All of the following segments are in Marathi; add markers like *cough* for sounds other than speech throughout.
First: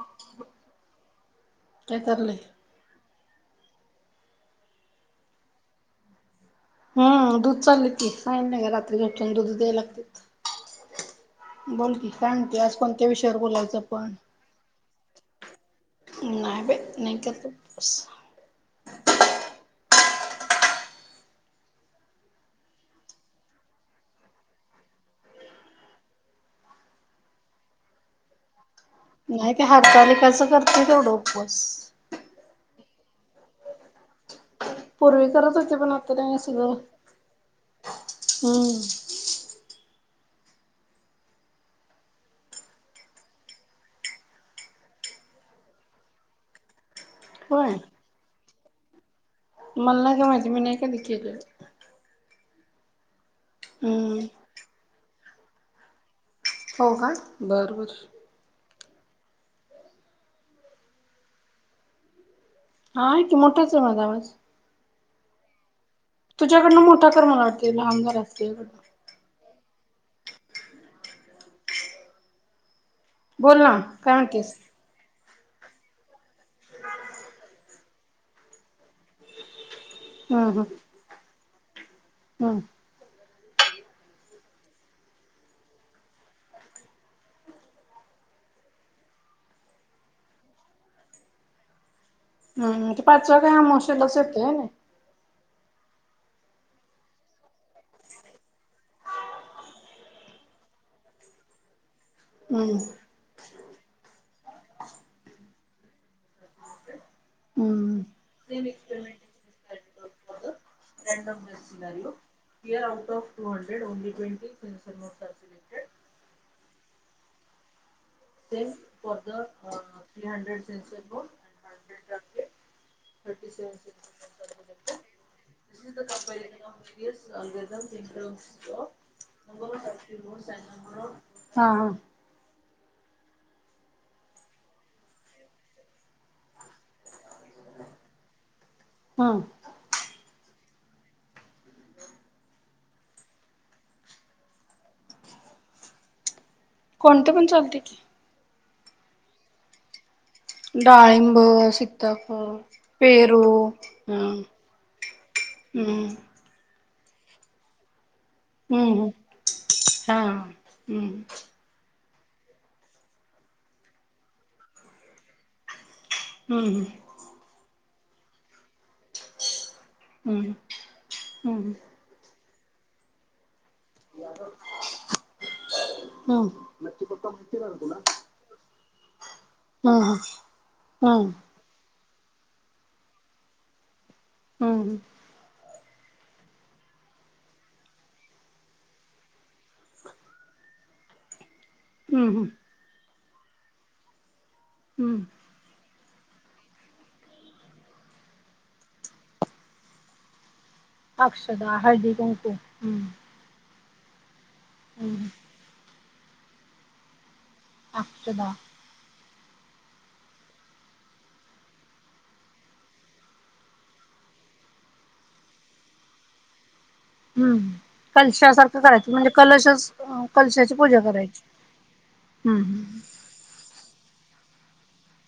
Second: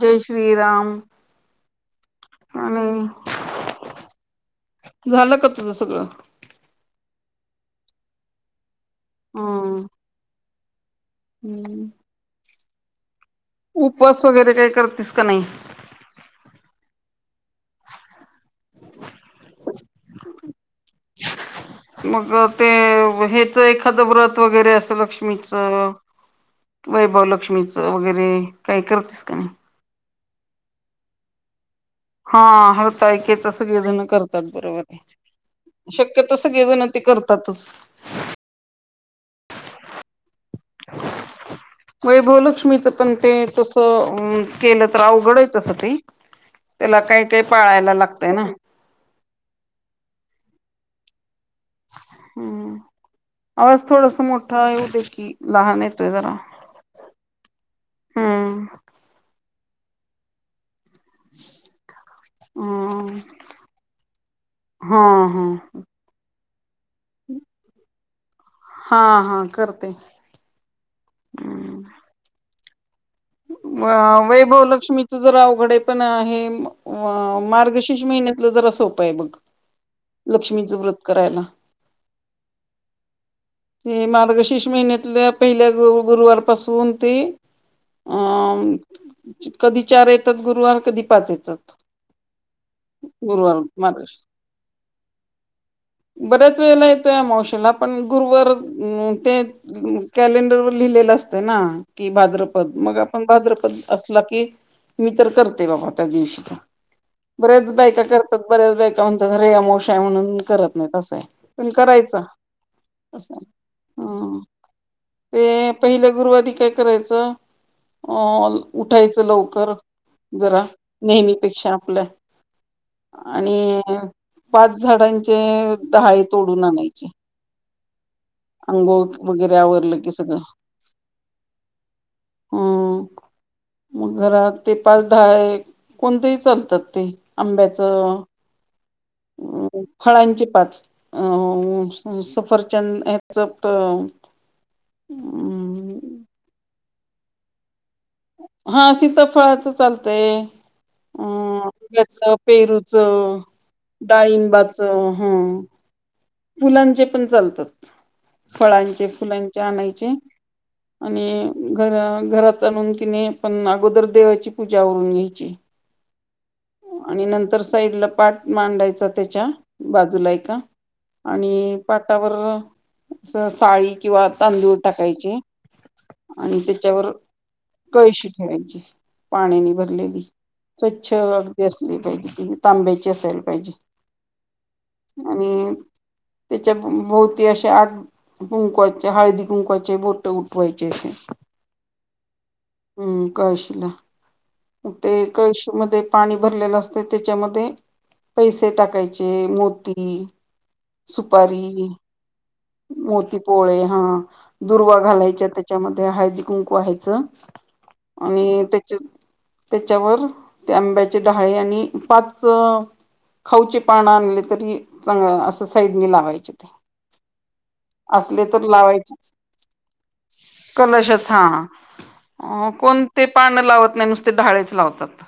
जय श्रीराम काय चाललंय आणि, झालं का तुझं सगळं हम्म दूध चाल की साईन नाही ग रात्री घटून दुध द्याय हम्म. लागते. हम्म. बोलकी सांगते आज कोणते विषय उपवास वगैरे काही करतेस का नाही? नाही बाई नाही करत उपवास. *unintelligible* मग ते हच एखादं व्रत वगैरे अस लक्ष्मीच? वैभव लक्ष्मीच वगैरे काही करतेस का नाही ते हारतालिकेचा करते तेवढा उपवास हा हरतालिकेचे सगळं करतात माहिती? पूर्वी करत होते पण आता शक्यत नाही सगळे सगळं जण ते करतातच. हम्म *inaudible* वै भूलक्ष्मीच पण ते तसं केलं तर अवघडयचसं ती त्याला काही काही होय पाळायला लागतय ना. मला नाही का माहिती मी नाही काधी केले. हम्म आवाज थोडास हम्म मोठा येऊ दे की लहान येतोय जरा हो का बरबर हम्म *unintelligible* हा आहे की मोठाच आहे माझा आवाज हा हा तुझ्याकडनं मोठा कर मला वाटते आमदारचा हा हा करते् बोल ना काय म्हणतेस वैभव लक्ष्मी जरा अवघडे पण आहे मार्गशीष महिन्यातलं जरा सोपं आहे बघ लक्ष्मीचं व्रत करायला हम् हे मार्गशीर्ष महिन्यातल्या पहिल्या गुरुवारपासून ते अं कधी चार येतात गुरुवार कधी पाच येतात हम् ते पाचवा काय गुरुवार मार्गश आमोशेलाच येतोय. बऱ्याच वेळेला येतोय आमोशेला पण गुरुवार ते कॅलेंडरवर लिहिलेलं असत ना कि भाद्रपद हम्म मग आपण भाद्रपद असला की मी तर करते बाबा त्या दिवशी तर बऱ्याच हम्म बायका करतात बऱ्याच बायका म्हणतात अरे अमावस्या म्हणून करत नाही असंय पण करायचं हिऑफ टंनट ते *unintelligible* पहिल्या करायचं अं उठायचं लवकर जरा नेहमीपेक्षा आपल्या आणि पाच झाडांचे डहाळे तोडून आणायचे आंघोळ वगैरे आवरलं की सगळं हा हां हम्म मग घरात ते पाच डहाळे कोणतेही चालतात ते आंब्याचं हा फळांची पाच अं सफरचंद हेच हम् कोणते पण चालतय की हा शीतफळाच चालतंय डाळिंब, अ त्याच सीताफळ, पेरूच पेरू डाळिंबाच हा हम् फुलांचे पण चालतात फळांचे हम्म फुलांचे आणायचे हा हम्म आणि *unintelligible* घरात आणून की नई पण अगोदर देवाची पूजा आवरून घ्यायची हम्म आणि नंतर साईडला पाट मांडायचा त्याच्या बाजूला हम्म एका हम्म हम्म आणि पाटावर अस साळी किंवा तांदूळ टाकायचे आणि त्याच्यावर कळशी ठेवायची पाण्याने हम्म भरलेली स्वच्छ हम्म असली पाहिजे तांब्याची असायला पाहिजे हम्म आणि त्याच्या भोवती अशे आठ कुंकवाचे हळदी कुंकवाचे बोट उठवाय जसे *inaudible* हम्म हम्म हम्म कळशीला हम्म ते कळशी मध्ये पाणी भरलेलं असतय त्याच्यामध्ये पैसे टाकायचे मोती अक्षदा, सुपारी हळदी कुंकू हम्म मोतीपोवळे हां ह दुर्वा हम्म घालायच्या त्याच्यामध्ये हळदी कुंकू वहायचं अक्षदा आणि त्याचे त्याच्यावर त्या आंब्याचे डाहळे आणि पाच खाऊचे पानं आणले तरी चांग असं साईडनी लावायचे ते हम्म असले तर कलशासारखं करायचं म्हणजे लावायचेच कलशच कलशाची पूजा कलशच करायची हा अ हम्म कोणते पान लावत नाही नुस ते डहाळेच लावतात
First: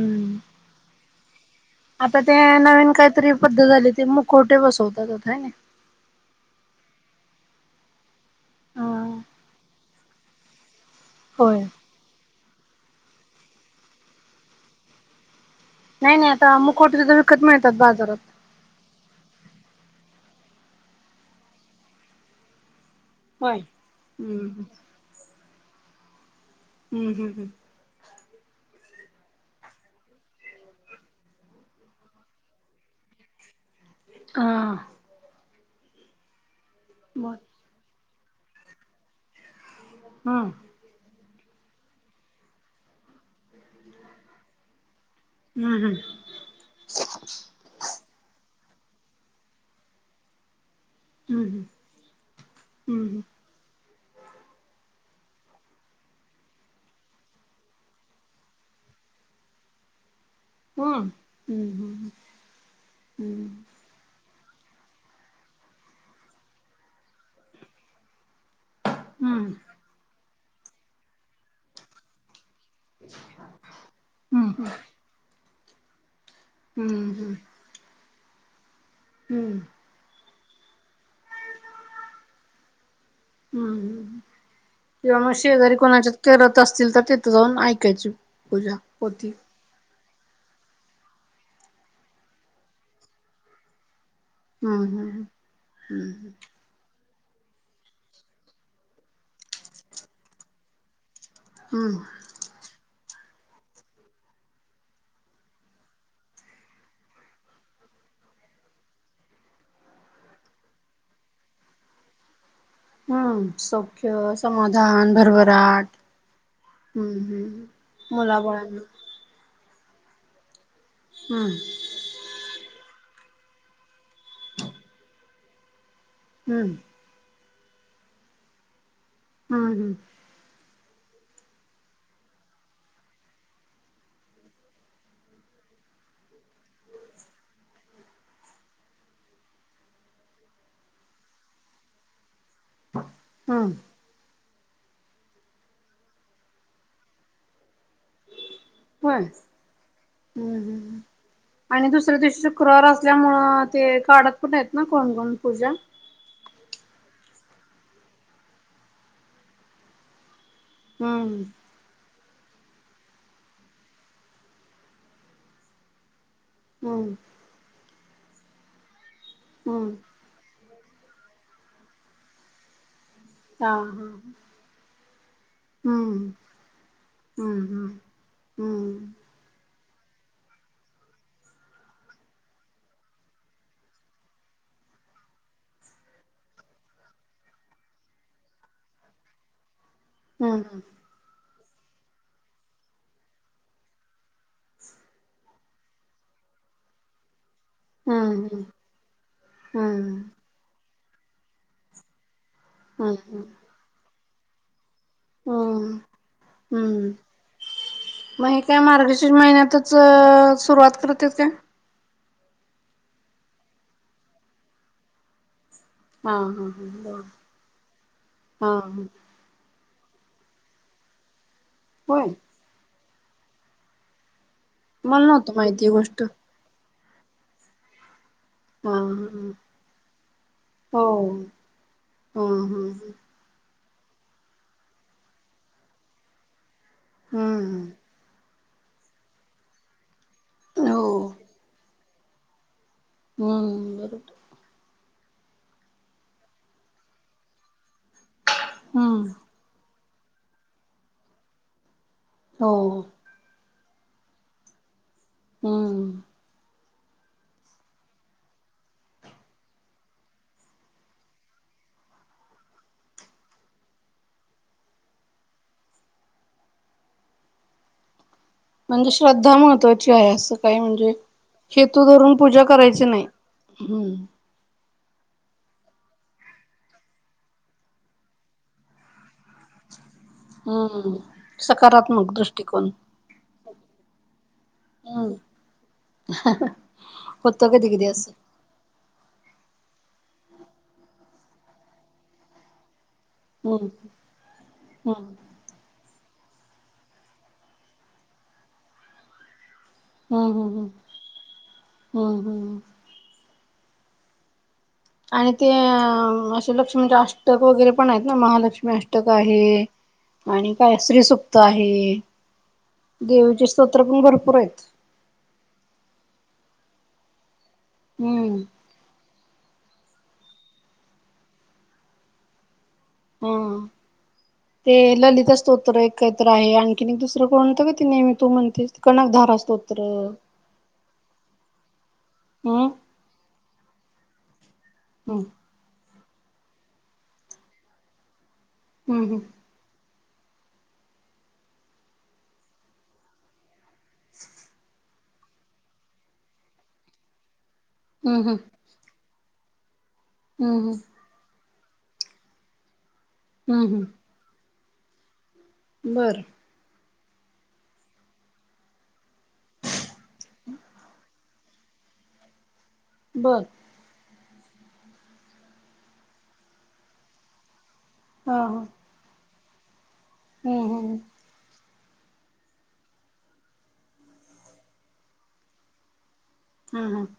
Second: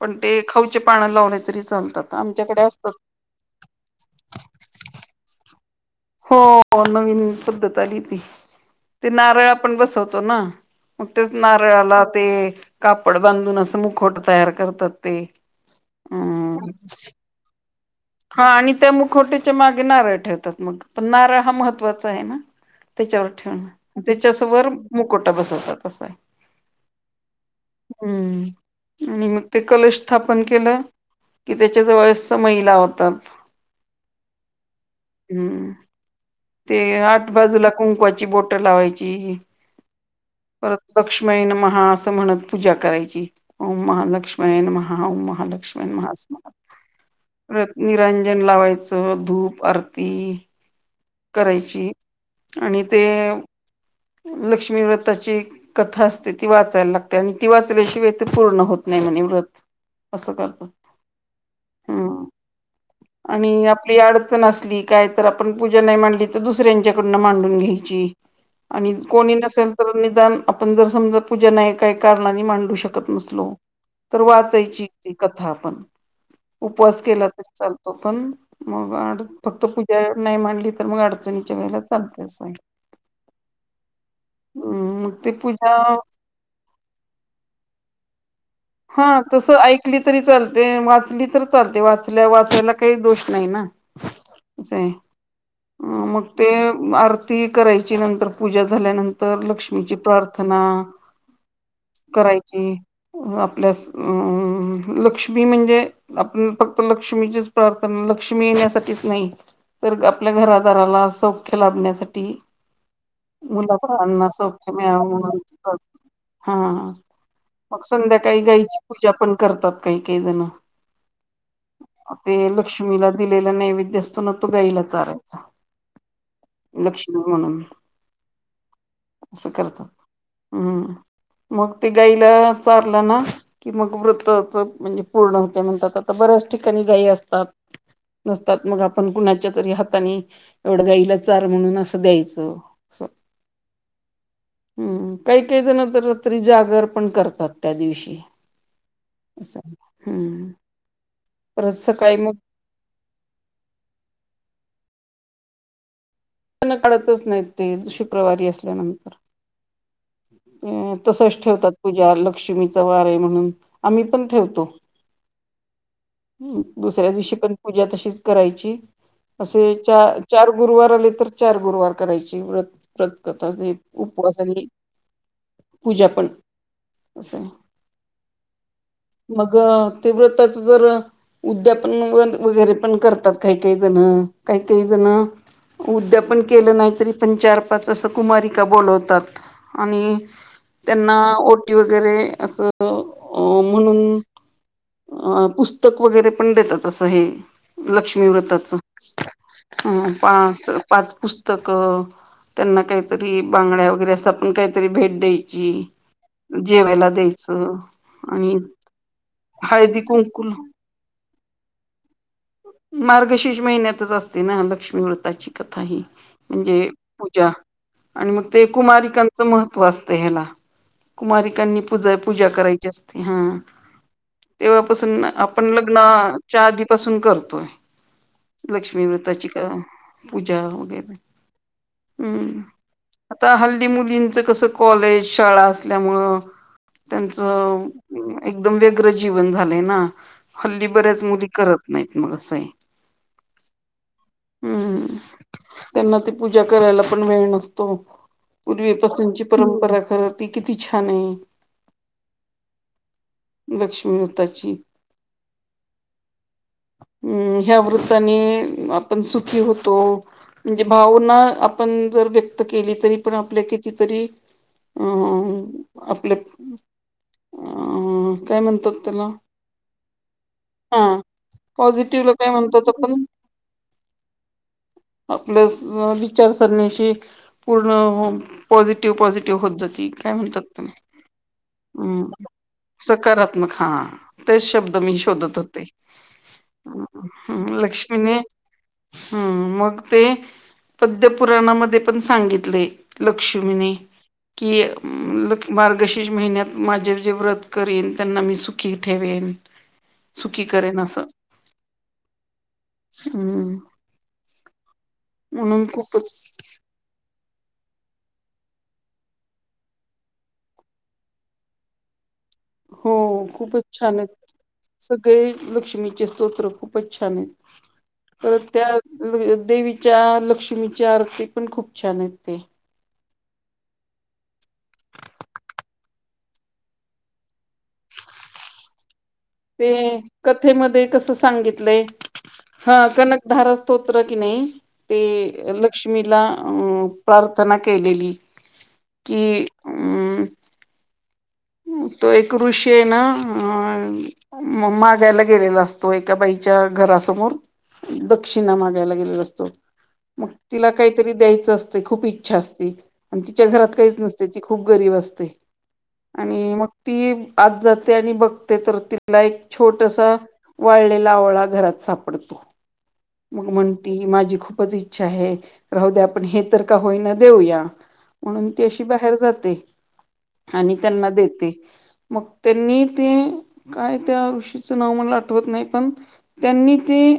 पण ते खावचे पान लावले तरी चालतात आता ते आमच्याकडे असतात नवीन काहीतरी पद्धत झाली ते मुकोटे बसवतात आता. हो नवीन पद्धत आली ती ते हा. नारळ आपण बसवतो ना मग तेच होय नारळाला ते कापड बांधून असं मुखवट तयार करतात ते. नाही नाही आता हम् मुखवटे तर विकत मिळतात बाजारात. हा आणि त्यामुखवट्याच्या मागे नारळ ठेवतात. मग पण नारळ हा महत्त्वाचा आहे ना? त्याच्यावर होय ठेवण हम्म त्याच्यासवरर मुकोटा बसवतात आहे. हम्म हम्म हम्म हम्म आणि मग ते कलश स्थापन केलं कि त्याच्या जवळ समाई लावतात. हा हम्म ते आठ मग बाजूला कुंकवाची बोट लावायची हम्म परतक्ष लक्ष्मन महा असं म्हणत पूजा करायची महालक्ष्मयन महा. ॐ महालक्ष्मण हम्म मास निरंजन लावायच. धूप आरती. हम्म करायची आणि ते. हम्म लक्ष्मी व्रताची कथा असते ती वाचायला लागते आणि ती वाचल्याशिवाय ते पूर्ण होत नाही. व्रत असं करत हम्म हम्म. हम्म हम्म हम्म हम्म. हम् आणि आपली आड. ली काय तर आपण पूजा नाही मांडली तर दुसऱ्यांच्याकडून मांडून घ्यायची. आणि कोणी नसेल तर निदान आपण जर समजा पूजा नाही काही कारणाने मांडलं. शकत नसलो तर वाचायची कथा आपण. उपवास हम्म केला हम्म. तरी चालतो पण मग फक्त पूजा. नाही मांडली तर मग अडचणीच्या वेळेला चालते असं हम्म हम्म हम्म किंवा ते मग पूजा शेजारी कोणाच्या करत असतील तर तीथे जाऊन ऐकायची पूजा हा होती. तस ऐकली. तरी चालते वाचली तर चालते वाचल्या वाचायला काही दोष नाही ना. आहे हम्म हम्म मग हम्म ते अ ती करायची नंतर पूजा झाल्यानंतर लक्ष्मीची प्रार्थना हम्म. करायची. लक्ष्मी म्हणजे आपण फक्त लक्ष्मीचीच प्रार्थना लक्ष्मी साठीच नाही तर आपल्या घरादाराला सौख्य लाभण्यासाठी. हम्म मुला बाळांना सौख्य, सौख्य मिळावा समाधान, म्हणून. भरभराट हा हम्म मग सुध्या. हम्म काही गाईची मुलाबाळांना पूजा पण करतात काही काही जेव्हा हम्म लक्ष्मीला. दिलेला नैवेद्य असतो ना तो गाईला चारायचा हम्म लक्ष्मी म्हणून. असं हम्म करत हम्म हम्म मग ते गाईला चाल. आपला ना कि मग व्रतच म्हणजे पूर्ण होते म्हणतात आता बऱ्याच ठिकाणी गाय असतात. नसतात मग आपण कुणाच्या तरी हाताने एवढं गाईला चार म्हणून असं द्यायचं. असं हम्म हम्म काही काही जण तर रात्री जागर पण करतात. त्या दिवशी होय हम्म परत आणि सकाळी दुसऱ्या मग दिवशी शुक्रवार असल्यामुंळ ते काढत पण आहेत ना कोण कोण पूजा? काढतच नाही ते शुक्रवारी असल्यानंतर. अ तसच हम्म ठेवतात पूजा ल. लक्ष्मीचा वार आहे म्हणून आम्ही पण ठेवतो. दुसऱ्या हम्म दिवशी पण पूजा तशीच करायची असे हम्म चार, चार गुरुवार आले तर. चार गुरुवार करायची व्रत व्रत करता हा हा उपवास आणि. पूजा पण हम्म असं आहे हम्म हम्म मग. ते व्रत्ताचं जर अं. उद्यापन *unintelligible* वगैरे पण करतात काही काही जणं काही काही जणं उद्याप. पन केलं नाही तरी पण चार पाच असं कुमारिका बोलवतात. आणि हम्म त्यांना ओट. टी वगैरे असं अं म्हणून. अं पुस्तक वगैरे पण देतात असं हे. हम्म लक्ष्मी हम्म व्रताचं अं पाच-पाच पुस्तकं. त्यांना हम्म काहीतरी बांगड्या वगैरे अस आपण काहीतरी भेट द्यायची. हम्म जेवायला हम्म द्यायचं. मग आणि हे काय मार्गशीर्ष महिन्यातच हळदी कुंकू सुरुवात करत्यात का? मार्गशीर्ष महिन्यातच असते ना लक्ष्मी व्रताची कथा ही हा हा म्हणजे हा बर पूजा आणि मग ते हा हा कुमारिकांचं महत् त्त्व असते ह्याला कुमारिकांनी पूजा होय पूजा करायची असते हा. तेव्हापासून मला नव्हतं आपण माहिती ही लग्ना गोष्ट च्या आधीपासून करतोय. हा लक्ष्मी व्रताची का हा पूजा वगैरे हो हा हम्म हा आता हल् ल्ली मुलींचं कसं कॉलेज शाळा असल्यामूळं त्यांच हम्म एकदम व्यग्र जीवन झालंय ना हल्ली हो बऱ्याच मुली करत नाहीत मग असं आहे. हम्म बरोबर. हम्म त्यांना ते पूजा करायला पण वेळ नसतो हम्म पूर्वीपासूनची परंपरा खरं ती किती छान आहे. हो. लक्ष्मीवताची हम्म. हम्म ह्या वृत्ताने आपण सुखी होतो. म्हणजे भावना आपण जर व्यक्त केली तरी पण आपल्या कितीतरी अम आपले अ म्हणजे श्रद्धा महत्त्वाची आहे असं काही म्हणजे हा - हेतू पॉझिटिव्हला धरून काय पूजा म्हणतात करायची आपण नाही हम्म *inaudible* आपल्या विचारसरणीशी पूर्ण पॉझिटिव्ह पॉझिटिव्ह होत जातील. काय म्हणतात त्याला हम्म अम सकारात्मक दृष्टिकोन सकारात् त्मक हा तेच शब्द मी हम्म शोधत होते. होतं हम्म कधी कधी असं लक्ष्मीने हम्म मग ते पद्यपुराणामध्ये पण सांगितले. हम्म लक्ष्मीनी कि हम्म *unintelligible* मार्गशी *unintelligible* महिन्यात माझे जे व्रत करेन त्यांना मी सुखी ठेवेन. हम्म सुखी हम्म हम्म करेन असं हम्म हम्म हम्म आणि ते म्हणून खूपच अ असे लक्ष म्हणजे अस् अष्टक वगैरे पण आहेत ना महालक्ष्मी अष्टक आहे. आणि काय श्रीसुप्त आहे. हो देवीचे खूपच स्तोत्र छान पण आहेत भरपूर सगळे लक्ष्मीचे स्तोत्र खूपच छान आहेत हम्म परत त्या देवीच्या लक्ष्मीची आरती पण खूप छान आहेत ते हा ते ललिता स्तोत्र एक कायतर आहे आणखीन एक दुसरं कोणतं गं ते नेहमी तू म्हणतेस ते ते कथेमध्ये कसं सांगितलंय हम्म हा कणकधारा स्तोत त्र की नाही हम्म ते लक्ष्मीला अं प्रार्थना केलेली. की हम्म अम तो एक ऋषी आहे ना अ मागायला गेलेला असतो एका बाईकी च्या घरासमोर हम्म हम्म दक्षिणा मागायला गेलेला असतो मग तिला हम्म हम्म काहीतरी द्यायचं असत. खूप इच्छा असते आणि तिच्या हम्म घरात हम्म काहीच नसते ती खूप गरीब असते बरं आणि मग ती आज जाते आणि बघते तर ति ला एक छोटसा वाळलेला आवळा घरात सापडतो. बरं मग म्हणती माझी खूपच इच्छा आहे राहू द्या आपण हे तर का होईना देऊया. हा म्हणून हा ती अशी बाहेर जाते हम्म आणि हम्म त्यांना देते. मग त्यांनी ते काय त्या ऋषीचं नाव मला आठवत नाही पण त्यांनी हा हा ते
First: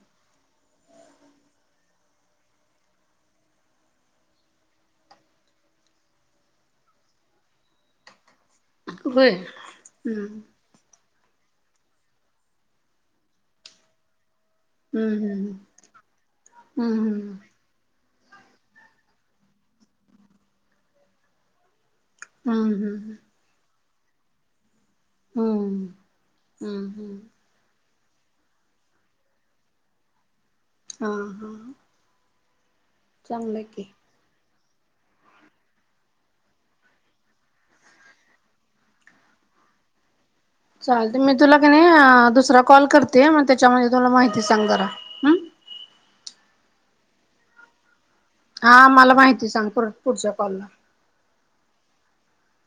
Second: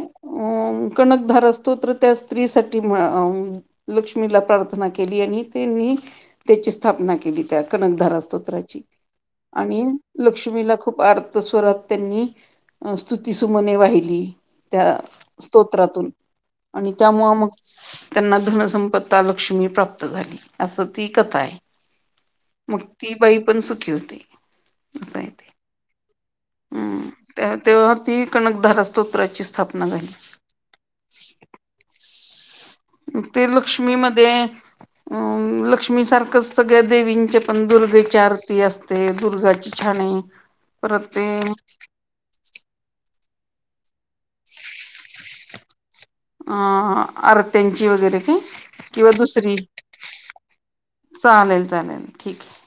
कणकधार असतो तर त्या स्त्री साठी लक्ष्मीला प्रार्थना केली आणि त्यांनी त्याची स्थाप केली त्या कनकधारा स्त्राची होय आणि हम्म लक्ष्मीला खूप आ स्वरात त्यांनी स्तुतीसुमने वाहिली त्या हम्म हम्म स्तोत्रातून आणि हम्म त्यामुळं हम्म मग त्यांना धनसंपत्ता लक्ष्मी प्राप्त झाली असं ती कथा आहे. हा. मग ती बाई पण सुखी होती. हम्म, हम्म, हम्म. त्या तेव्हा ती कणकधारा स्तोत्राची स्थापना झाली. हा. ते चांगलं की लक्ष्मी मध्ये अ लक्ष्मी सारखंच सगळ्या देवींच्या पण दुर्गेची आरती असते दुर्गाची छाणे चालते मी तुला क नाही दुसरा कॉल करते मग त्याच्यामध्ये. तुला माहिती सांग जरा हम्म अ अ आर्त्यांची वगैरे काय हा किंवा मला माहिती दुसरी सांग पुढच्या कॉलला. चालेल चालेल ठीक आहे.